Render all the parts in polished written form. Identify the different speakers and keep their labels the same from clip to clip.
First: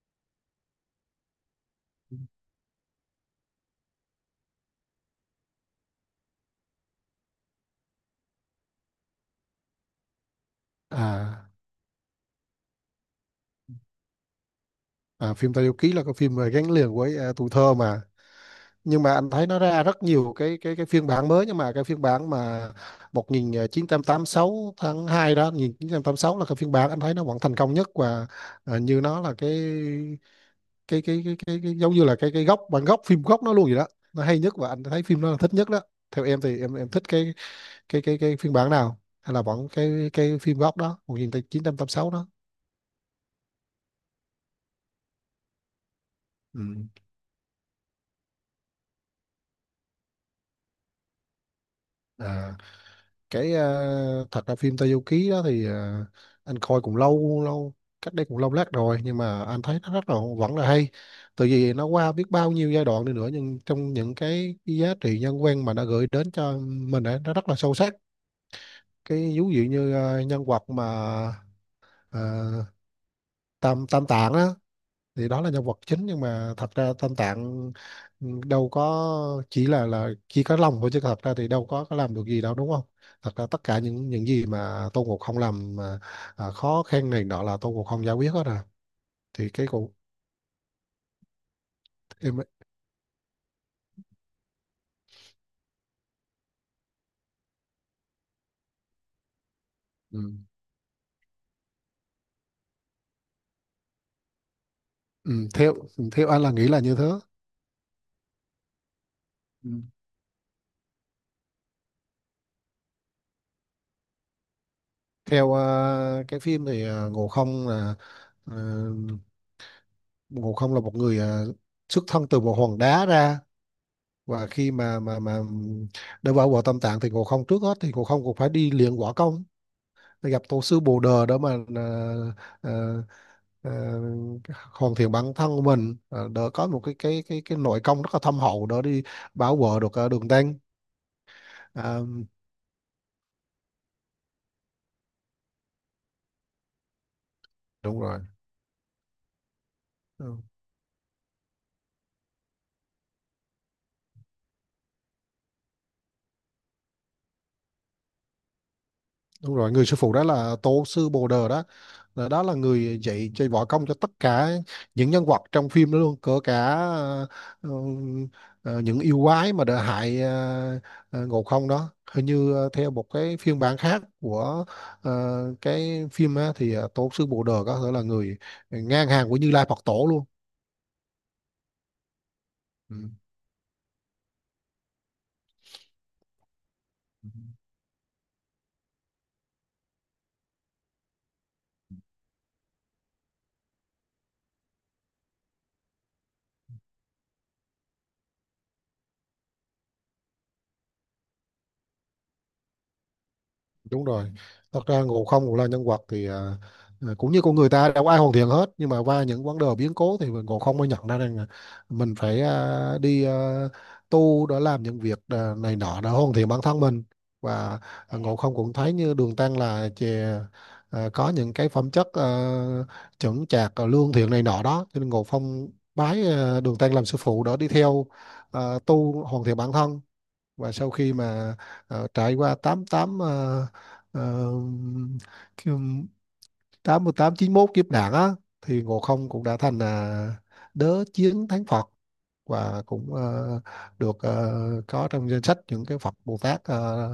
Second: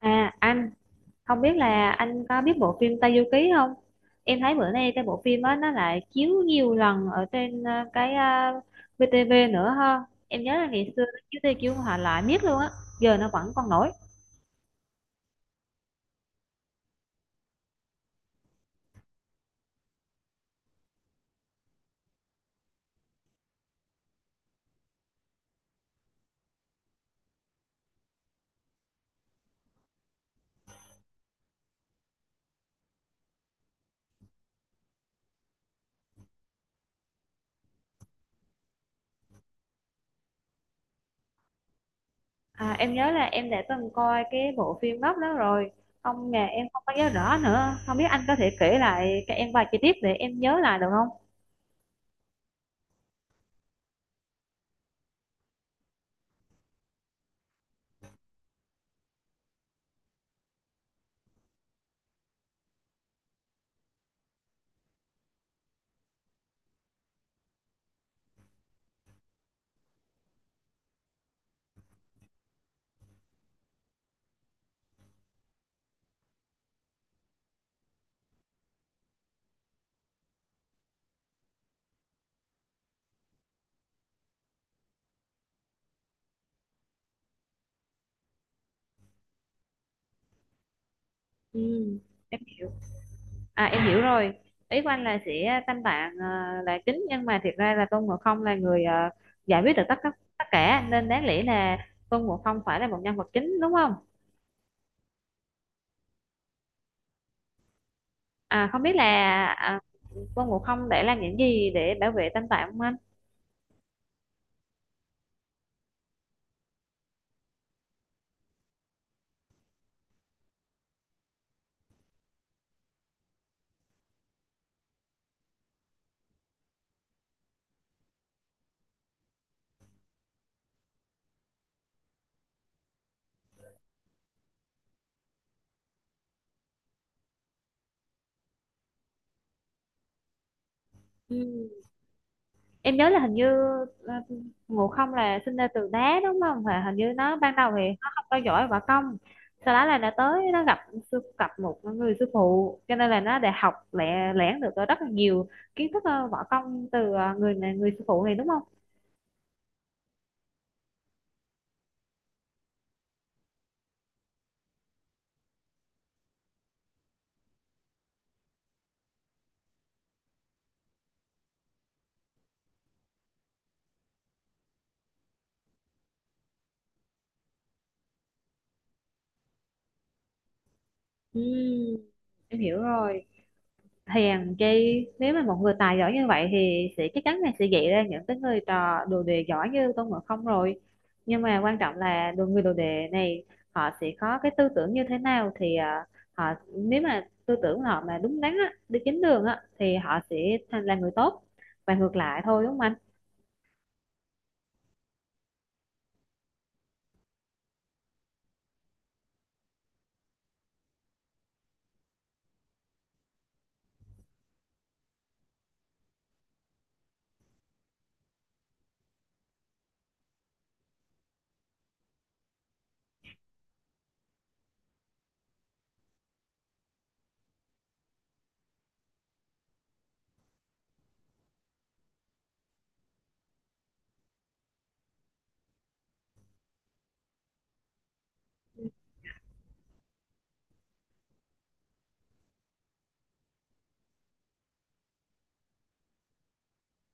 Speaker 1: À anh không biết là anh có biết bộ phim Tây Du Ký không? Em thấy bữa nay cái bộ phim đó nó lại chiếu nhiều lần ở trên VTV nữa ha. Em nhớ là ngày xưa nó chiếu
Speaker 2: À,
Speaker 1: Tây chiếu họ lại miết luôn á, giờ nó vẫn còn nổi.
Speaker 2: Phim Tây Du Ký là cái phim mà gắn liền với tuổi thơ mà nhưng mà anh thấy nó ra rất nhiều cái phiên bản mới, nhưng mà cái phiên bản mà một nghìn chín trăm tám mươi sáu tháng 2 đó, 1986 là cái phiên bản anh thấy nó vẫn thành công nhất. Và như nó là cái giống như là cái gốc, bản gốc, phim gốc nó luôn vậy đó, nó hay nhất và anh thấy phim nó là thích nhất đó. Theo em thì em thích cái phiên bản nào, hay là vẫn cái phim gốc đó 1986 đó?
Speaker 1: À, em nhớ là em đã từng coi cái bộ phim gốc đó rồi. Không mà em không
Speaker 2: Ừ.
Speaker 1: có nhớ rõ nữa. Không biết anh có thể kể lại cho em vài chi tiết để em nhớ lại được không?
Speaker 2: À. Cái thật ra phim Tayuki đó thì anh coi cũng lâu lâu, cách đây cũng lâu lát rồi, nhưng mà anh thấy nó rất là vẫn là hay, từ vì nó qua biết bao nhiêu giai đoạn đi nữa, nhưng trong những cái giá trị nhân văn mà nó gửi đến cho mình ấy, nó rất là sâu sắc. Cái ví dụ như nhân vật mà ờ, Tam Tam Tạng á, thì đó là nhân vật chính nhưng mà thật ra Tam Tạng, đâu có chỉ là chỉ có lòng thôi chứ thật ra thì đâu có làm được gì đâu, đúng không? Thật ra tất cả những gì mà Tôn Ngộ Không làm mà, khó khăn này nọ là Tôn Ngộ Không giải quyết hết rồi, thì cái cụ
Speaker 1: Ừ, em
Speaker 2: em.
Speaker 1: hiểu. À em hiểu rồi. Ý của anh là sẽ tam tạng là chính nhưng mà thiệt ra là Tôn Ngộ Không là người giải quyết được tất tất
Speaker 2: Ừ.
Speaker 1: tất cả nên đáng lẽ là Tôn Ngộ Không phải là một nhân vật chính đúng không?
Speaker 2: Theo anh là nghĩ là như thế.
Speaker 1: À không biết là
Speaker 2: Ừ.
Speaker 1: à, Tôn Ngộ Không đã làm những gì để bảo vệ tam tạng không anh?
Speaker 2: Theo cái phim thì, ờ, Ngộ Không là một người, xuất thân từ một hòn đá ra, và khi mà để vào quả tâm tạng thì Ngộ Không trước hết thì Ngộ Không cũng phải đi luyện võ công, gặp tổ sư Bồ Đờ đó mà à, à, hoàn thiện bản thân của mình. Ờ, Đỡ có một cái nội công rất là thâm hậu, đỡ đi bảo vệ được đường tăng.
Speaker 1: Ừ,
Speaker 2: à,
Speaker 1: em nhớ là hình như ờ, Ngộ Không là sinh ra từ đá đúng không và hình như nó ban đầu thì
Speaker 2: Đúng
Speaker 1: nó
Speaker 2: rồi.
Speaker 1: không có giỏi võ công sau đó là nó
Speaker 2: Ừ.
Speaker 1: tới nó gặp sư gặp một người sư phụ cho nên là nó đã học lẻ lẻn được rất là nhiều kiến thức võ công từ người này người sư phụ này đúng không?
Speaker 2: Đúng rồi, người sư phụ đó là tổ sư Bồ Đờ đó. Đó là người dạy dạy võ công cho tất cả những nhân vật trong phim đó luôn, cỡ cả ừ, những yêu quái mà đã hại Ngộ Không đó. Hình như theo một cái phiên bản khác của ờ, cái phim á, thì tổ sư Bồ Đờ có thể là người ngang hàng của Như Lai Phật Tổ luôn.
Speaker 1: Ừ, em hiểu rồi. Hèn chi nếu mà một người tài giỏi như vậy thì sẽ chắc
Speaker 2: Ừ.
Speaker 1: chắn là sẽ dạy ra những cái người trò đồ đệ giỏi như Tôn Ngộ Không rồi, nhưng mà quan trọng là đồ người đồ đệ này họ sẽ có cái tư tưởng như thế nào thì họ, nếu mà tư tưởng họ mà đúng đắn á, đi chính đường á thì họ sẽ thành là người tốt và ngược lại thôi đúng không anh?
Speaker 2: Đúng rồi, thật ra Ngộ Không cũng là nhân vật thì cũng như con người ta đâu có ai hoàn thiện hết, nhưng mà qua những vấn đề biến cố thì Ngộ Không mới nhận ra rằng là mình phải đi tu để làm những việc này nọ để hoàn thiện bản thân mình. Và Ngộ Không cũng thấy như Đường Tăng là chè, có những cái phẩm chất, chững chạc, lương thiện này nọ đó, cho nên Ngộ Không bái Đường Tăng làm sư phụ để đi theo tu hoàn thiện bản thân. Và sau khi mà trải qua tám tám ờ, ờ, kiểu tám mươi tám chín mốt kiếp nạn á, thì Ngộ Không cũng đã thành là đớ chiến thánh Phật, và cũng được ờ, có trong danh sách những cái Phật Bồ Tát, ờ,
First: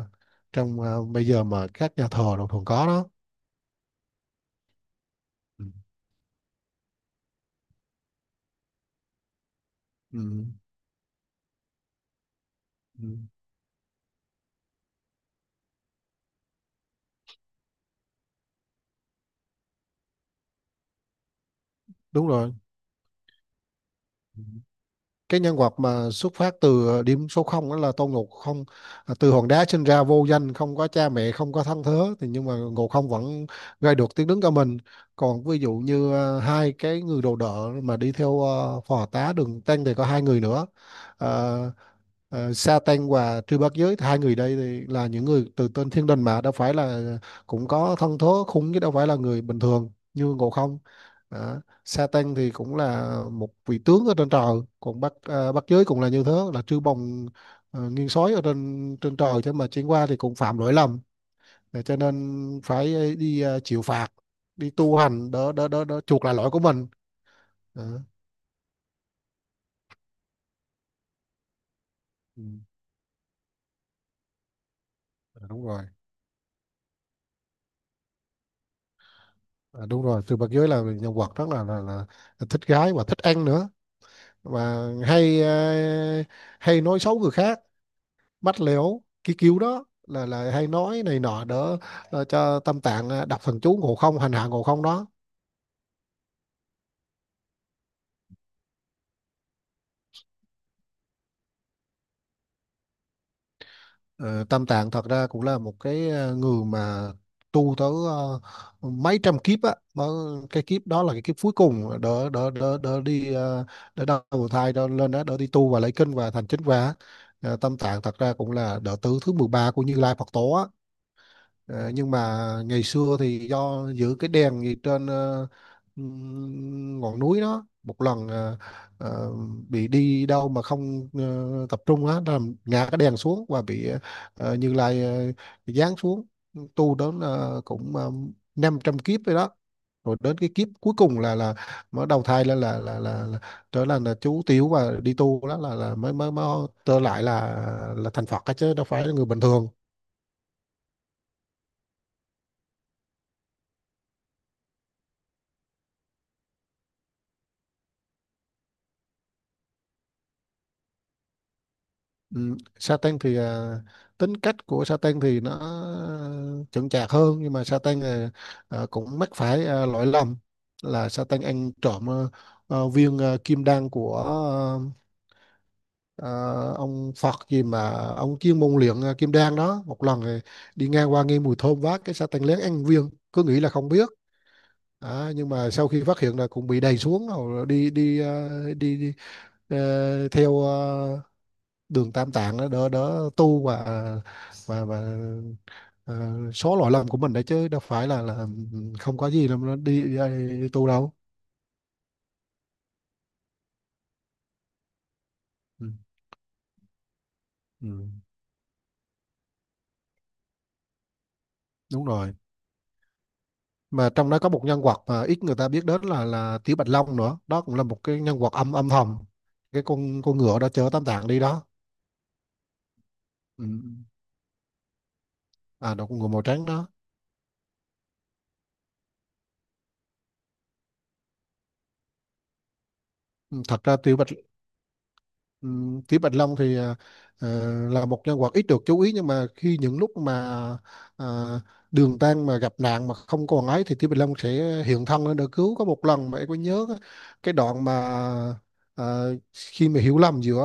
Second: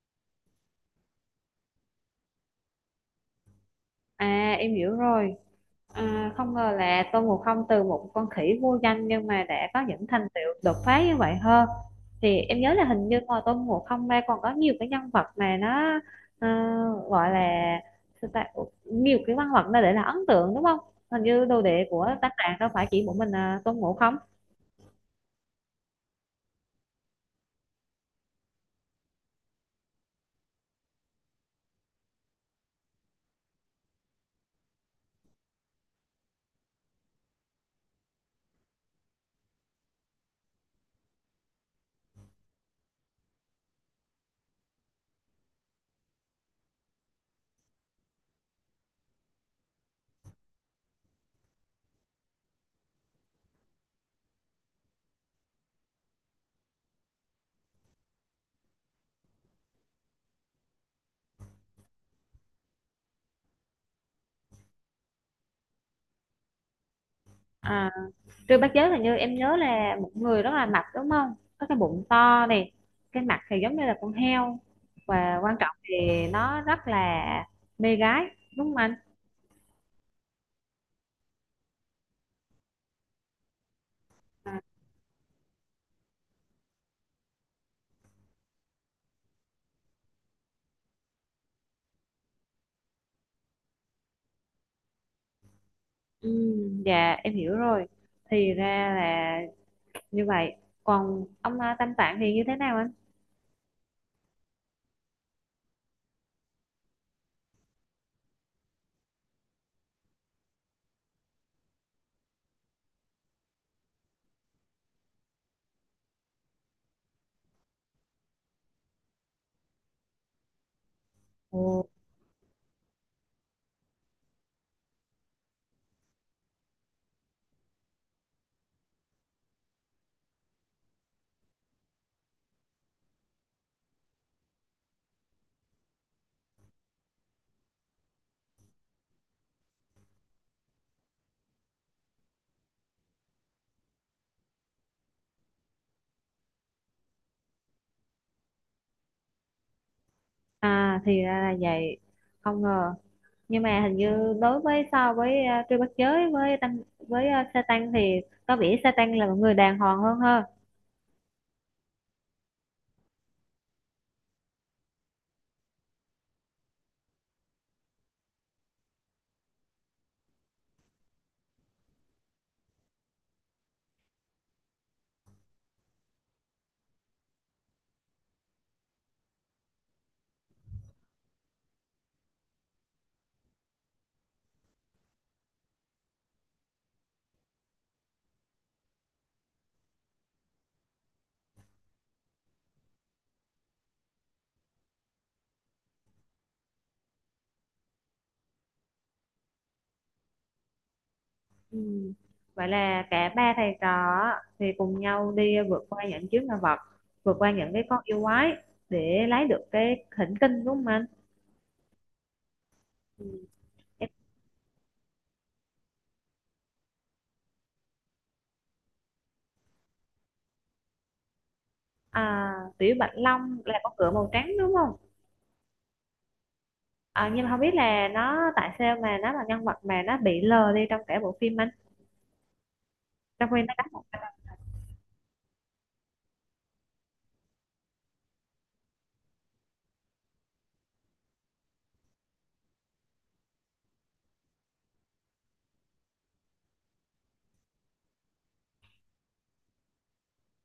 Speaker 2: trong ờ, bây giờ mà các nhà thờ đồng thường có đó.
Speaker 1: À em hiểu rồi.
Speaker 2: Ừ.
Speaker 1: À, không ngờ là Tôn Ngộ Không từ một con khỉ vô danh nhưng mà đã có những thành
Speaker 2: Ừ.
Speaker 1: tựu đột phá như vậy hơn, thì em nhớ là hình
Speaker 2: Ừ.
Speaker 1: như ngoài Tôn Ngộ Không ra còn có nhiều cái nhân vật mà nó ờ, gọi là sao ta? Ủa, nhiều cái nhân vật nó để là ấn tượng đúng không, hình như đồ đệ của
Speaker 2: Đúng
Speaker 1: tác
Speaker 2: rồi.
Speaker 1: giả đâu phải chỉ một mình Tôn Ngộ Không.
Speaker 2: Cái nhân vật mà xuất phát từ điểm số không đó là Tôn Ngộ Không. À, từ hòn đá sinh ra vô danh, không có cha mẹ, không có thân thế, thì nhưng mà Ngộ Không vẫn gây được tiếng đứng cho mình. Còn ví dụ như hai cái người đồ đỡ mà đi theo phò tá Đường Tăng thì có hai người nữa, à, Satan và Trư Bát Giới, hai người đây thì là những người từ tên thiên đình, mà đâu phải là, cũng có thân thố khủng chứ đâu phải là người bình thường như Ngộ Không. Đó. Satan thì cũng là một vị tướng ở trên trời, còn Bát Giới cũng là như thế, là Trư Bồng, nguyên soái ở trên trên trời, thế mà chuyển qua thì cũng phạm lỗi lầm. Để cho nên phải đi chịu phạt, đi tu hành đỡ chuộc lại lỗi của mình. Đó.
Speaker 1: à, Trư Bát Giới hình như em nhớ là một người rất là mập đúng không, có cái bụng
Speaker 2: Ừ,
Speaker 1: to này, cái mặt thì giống như là con heo, và quan
Speaker 2: đúng
Speaker 1: trọng
Speaker 2: rồi.
Speaker 1: thì nó rất là mê gái đúng không anh?
Speaker 2: À, đúng rồi, Từ Bạc Giới là nhân vật rất là thích gái và thích ăn nữa,
Speaker 1: À,
Speaker 2: và hay nói xấu người khác, bắt lẻo cái kiểu đó là hay nói này nọ đỡ, cho Tam Tạng đọc thần chú Ngộ Không, hành hạ Ngộ Không đó.
Speaker 1: dạ em hiểu rồi. Thì ra là như vậy. Còn ông Tam Tạng thì như thế nào anh?
Speaker 2: Ờ, Tam Tạng thật ra cũng là một cái người mà tu tới mấy trăm kiếp á, mà cái kiếp đó là cái kiếp cuối cùng, đỡ đỡ đỡ đỡ đi đỡ đầu thai đỡ lên đó, đỡ đi tu và lấy kinh và thành chính quả. Ờ, Tam Tạng thật ra cũng là đệ tử thứ 13 của Như Lai Phật tổ á.
Speaker 1: Ồ.
Speaker 2: Ờ, nhưng mà ngày xưa thì do giữ cái đèn gì trên ngọn núi đó, một lần ờ, bị đi đâu mà không tập trung á, làm ngã cái đèn xuống, và bị Như Lai giáng xuống, tu đến cũng 500 kiếp rồi đó, rồi đến cái kiếp cuối cùng là mới đầu thai lên là trở là chú Tiểu, và đi tu đó là mới mới mới trở lại là thành Phật á, chứ đâu phải là người bình thường.
Speaker 1: À thì ra là vậy. Không ngờ. Nhưng mà hình như đối với so với Trư Bát Giới với tăng với Sa Tăng thì có vẻ Sa Tăng là một người đàng hoàng hơn ha.
Speaker 2: Ừ, Satan thì tính cách của Satan thì nó chững chạc hơn, nhưng mà Satan cũng mắc phải lỗi lầm, là Satan ăn trộm viên kim đan của à, ông Phật gì mà ông chuyên môn luyện kim đan đó. Một lần thì đi ngang qua nghe mùi thơm, vác cái Satan lén ăn viên, cứ nghĩ là không biết. À, nhưng mà sau khi phát hiện là cũng bị đày xuống, rồi đi theo đường tam tạng đó, đỡ đỡ tu và ờ, số lỗi lầm của mình đấy, chứ đâu phải là không có gì đâu, nó đi tu đâu.
Speaker 1: Ừm, Vậy là cả ba thầy trò á, thì cùng nhau đi vượt
Speaker 2: ừ,
Speaker 1: qua những chướng ngại vật, vượt qua những cái con
Speaker 2: ừ,
Speaker 1: yêu quái để lấy được cái thỉnh kinh đúng không anh?
Speaker 2: Đúng rồi,
Speaker 1: Ừm.
Speaker 2: mà trong đó có một nhân vật mà ít người ta biết đến là Tiểu Bạch Long nữa đó, cũng là một cái nhân vật âm âm thầm, cái con ngựa đó chở tam tạng đi đó.
Speaker 1: À, Tiểu Bạch Long
Speaker 2: Ừ.
Speaker 1: là con ngựa màu trắng đúng không?
Speaker 2: À, đó con ngựa màu trắng đó.
Speaker 1: À, nhưng mà không biết là nó tại sao mà nó là nhân vật mà nó bị lờ đi trong cả bộ phim anh. Trong khi
Speaker 2: Ừ,
Speaker 1: nó
Speaker 2: thật
Speaker 1: đóng
Speaker 2: ra
Speaker 1: một vai-
Speaker 2: Ừ, Kỷ Bạch Long thì là một nhân vật ít được chú ý, nhưng mà khi những lúc mà à, Đường Tăng mà gặp nạn mà không còn ấy, thì Kỷ Bạch Long sẽ hiện thân lên để cứu. Có một lần mà em có nhớ cái đoạn mà à, khi mà hiểu lầm giữa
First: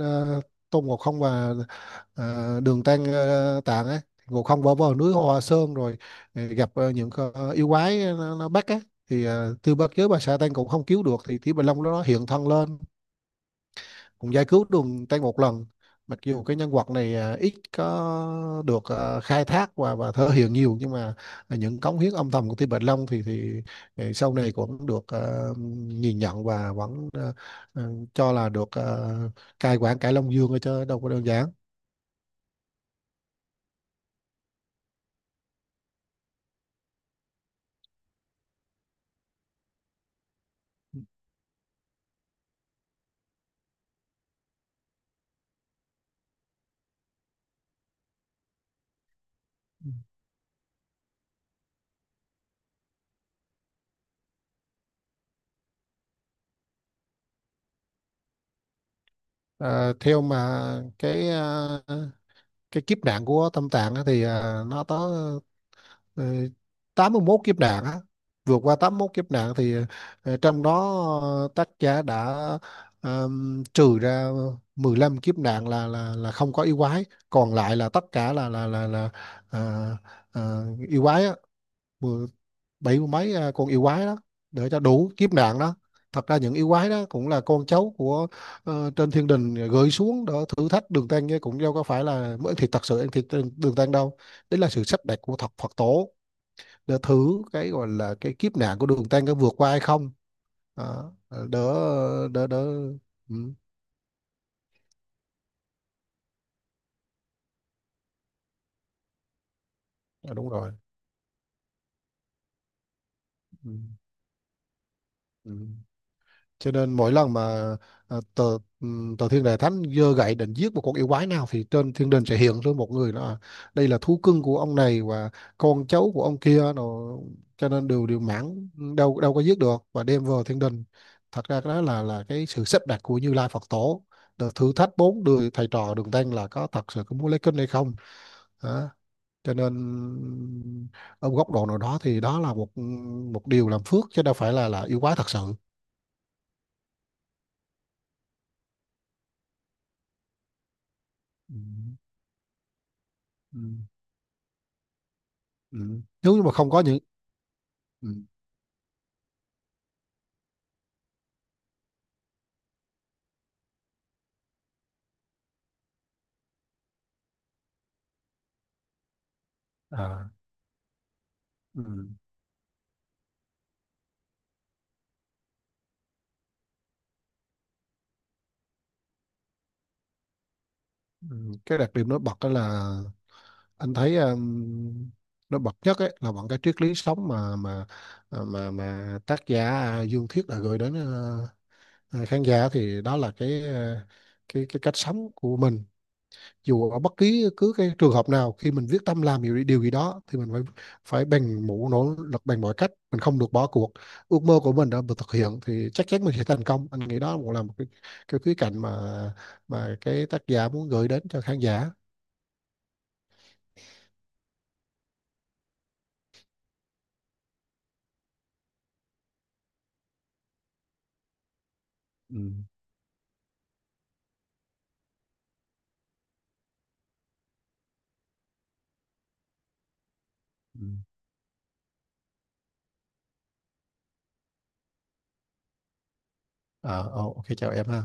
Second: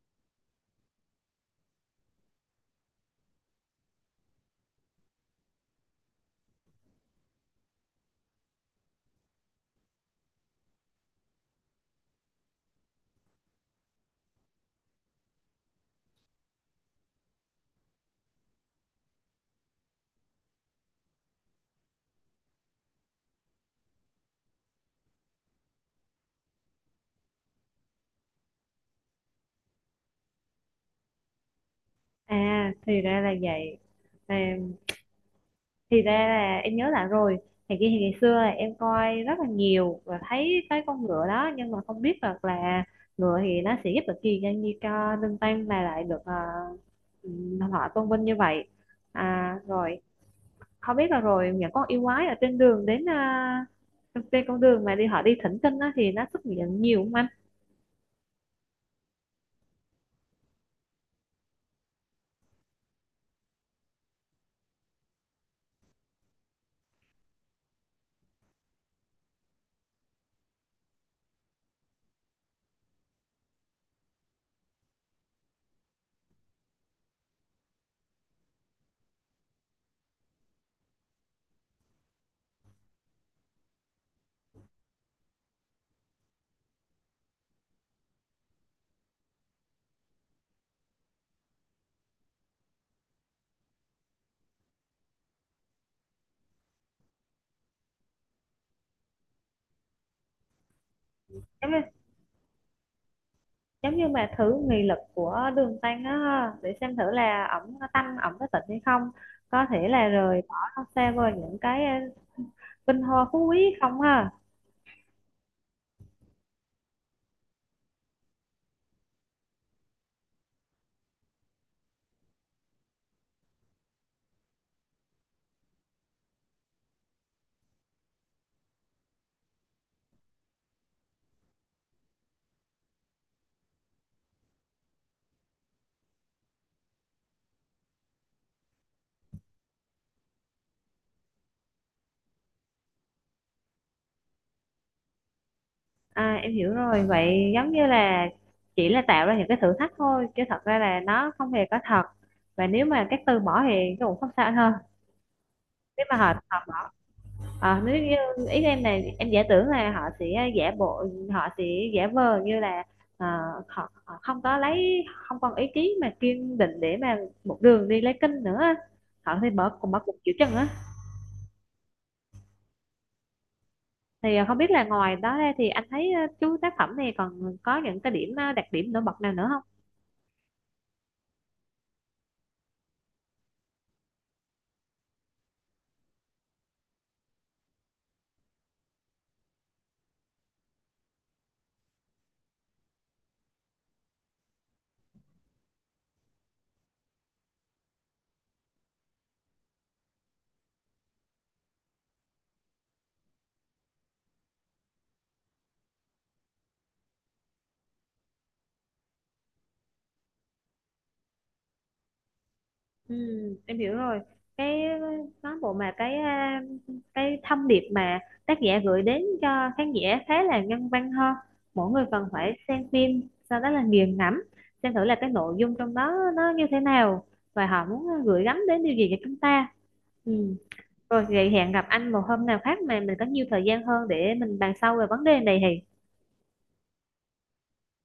Speaker 2: à, Tôn Ngộ Không và Tạng ấy, Ngộ Không bỏ vào núi Hoa Sơn, rồi gặp những con yêu quái, nó bắt á, thì Tư Bất Giới và Sa Tăng cũng không cứu được, thì Kỷ Bạch Long nó hiện thân lên cũng giải cứu đường tay một lần. Mặc dù cái nhân vật này ít có được khai thác và thể hiện nhiều, nhưng mà những cống hiến âm thầm của Tiêu Bạch Long thì thì sau này cũng được nhìn nhận, và vẫn à, cho là được cai quản cải Long Dương ở, chứ đâu có đơn giản.
Speaker 1: À, thì ra là vậy. À, thì ra là em nhớ lại rồi. Thì kia thì ngày xưa là em coi rất là nhiều và thấy cái con ngựa đó nhưng mà không biết được là ngựa thì nó sẽ giúp được gì cho như cho Linh Tam mà lại được ừ, họ tôn vinh như vậy. À, rồi không biết là rồi những con yêu quái ở trên đường đến trên con đường mà đi họ đi thỉnh kinh á, thì nó xuất hiện nhiều không anh?
Speaker 2: À, theo mà cái à, cái kiếp nạn của Tâm Tạng á thì nó có, Ờ, 81 kiếp nạn á. Vượt qua 81 kiếp nạn thì trong đó, tác giả đã trừ ra 15 kiếp nạn là không có yêu quái, còn lại là tất cả là à, à, yêu quái á. Mười- Bảy mươi mấy con yêu quái đó để cho đủ kiếp nạn đó. Thật ra những yêu quái đó cũng là con cháu của trên thiên đình, gửi xuống để thử thách Đường Tăng, chứ cũng đâu có phải là mới thì thật sự ăn thịt trên Đường Tăng đâu, đấy là sự sắp đặt của thật Phật tổ, để thử cái gọi là cái kiếp nạn của đường tăng có vượt qua hay không. Đó.
Speaker 1: giống
Speaker 2: Đỡ
Speaker 1: như,
Speaker 2: đỡ đỡ Ừ.
Speaker 1: giống như mà thử nghị lực của đường tăng á, để xem thử là ổng có tăng ổng có tịnh hay không, có thể là
Speaker 2: À,
Speaker 1: rời
Speaker 2: đúng rồi.
Speaker 1: bỏ xa vời những cái vinh hoa phú
Speaker 2: Ừ.
Speaker 1: quý không ha?
Speaker 2: Ừ. Cho nên mỗi lần mà à, tờ ừ, tờ thiên đà thánh giơ gậy định giết một con yêu quái nào, thì trên thiên đình sẽ hiện ra một người đó, đây là thú cưng của ông này, và con cháu của ông kia, rồi cho nên đều đều mãn, đâu đâu có giết được và đem vào thiên đình. Thật ra cái đó là cái sự sắp đặt của Như Lai Phật Tổ. Đợt thử thách bốn đời thầy trò Đường Tăng là có thật sự có muốn lấy kinh hay không. Đó. Cho nên ở một góc độ nào đó thì đó là một một điều làm phước, chứ đâu phải là yêu quái thật sự.
Speaker 1: À, em hiểu rồi, vậy giống như là chỉ là tạo ra những cái thử thách thôi chứ thật ra là nó không
Speaker 2: Ừ.
Speaker 1: hề có thật, và nếu mà các từ
Speaker 2: Ừ.
Speaker 1: bỏ thì cũng không sao anh ha.
Speaker 2: Ừ.
Speaker 1: nếu mà họ
Speaker 2: Nếu như mà không
Speaker 1: họ
Speaker 2: có những...
Speaker 1: Ờ, nếu như
Speaker 2: Ừ.
Speaker 1: ý em là em giả tưởng là họ sẽ giả bộ, họ sẽ giả vờ như là ờ, họ không có lấy không còn ý chí mà kiên định để mà một đường đi lấy kinh nữa, họ thì bỏ cùng bỏ cuộc
Speaker 2: À.
Speaker 1: chịu chân á.
Speaker 2: Ừ.
Speaker 1: Thì không biết là ngoài đó ra thì anh thấy chú tác phẩm này còn có những cái điểm đặc điểm nổi bật nào nữa?
Speaker 2: Ừ. Cái đặc điểm nổi bật đó là anh thấy, nó bật nhất ấy, là bằng cái triết lý sống mà tác giả, Dương Thiết đã gửi đến khán giả, thì đó là cái, cái cách sống của mình. Dù ở bất kỳ cứ cái trường hợp nào, khi mình quyết tâm làm điều gì đó thì mình phải phải bằng mũ nỗ lực, bằng mọi cách mình không được bỏ cuộc, ước mơ của mình đã được thực hiện thì chắc chắn mình sẽ thành công. Anh nghĩ đó cũng là một cái khía cạnh mà cái tác giả muốn gửi đến cho khán giả.
Speaker 1: Ừ, em hiểu rồi. Cái cán bộ mà cái cái thông điệp mà tác giả gửi đến cho khán giả khá là nhân văn hơn. Mỗi người cần
Speaker 2: Ừ.
Speaker 1: phải xem phim, sau đó là nghiền ngẫm, xem thử là cái nội dung trong đó nó như thế nào và họ muốn gửi gắm đến điều gì cho chúng ta. Ừ.
Speaker 2: Ừ.
Speaker 1: Rồi vậy hẹn gặp anh một hôm nào khác mà mình có nhiều thời gian hơn để mình bàn sâu về vấn đề này thì
Speaker 2: À, ok chào em ha.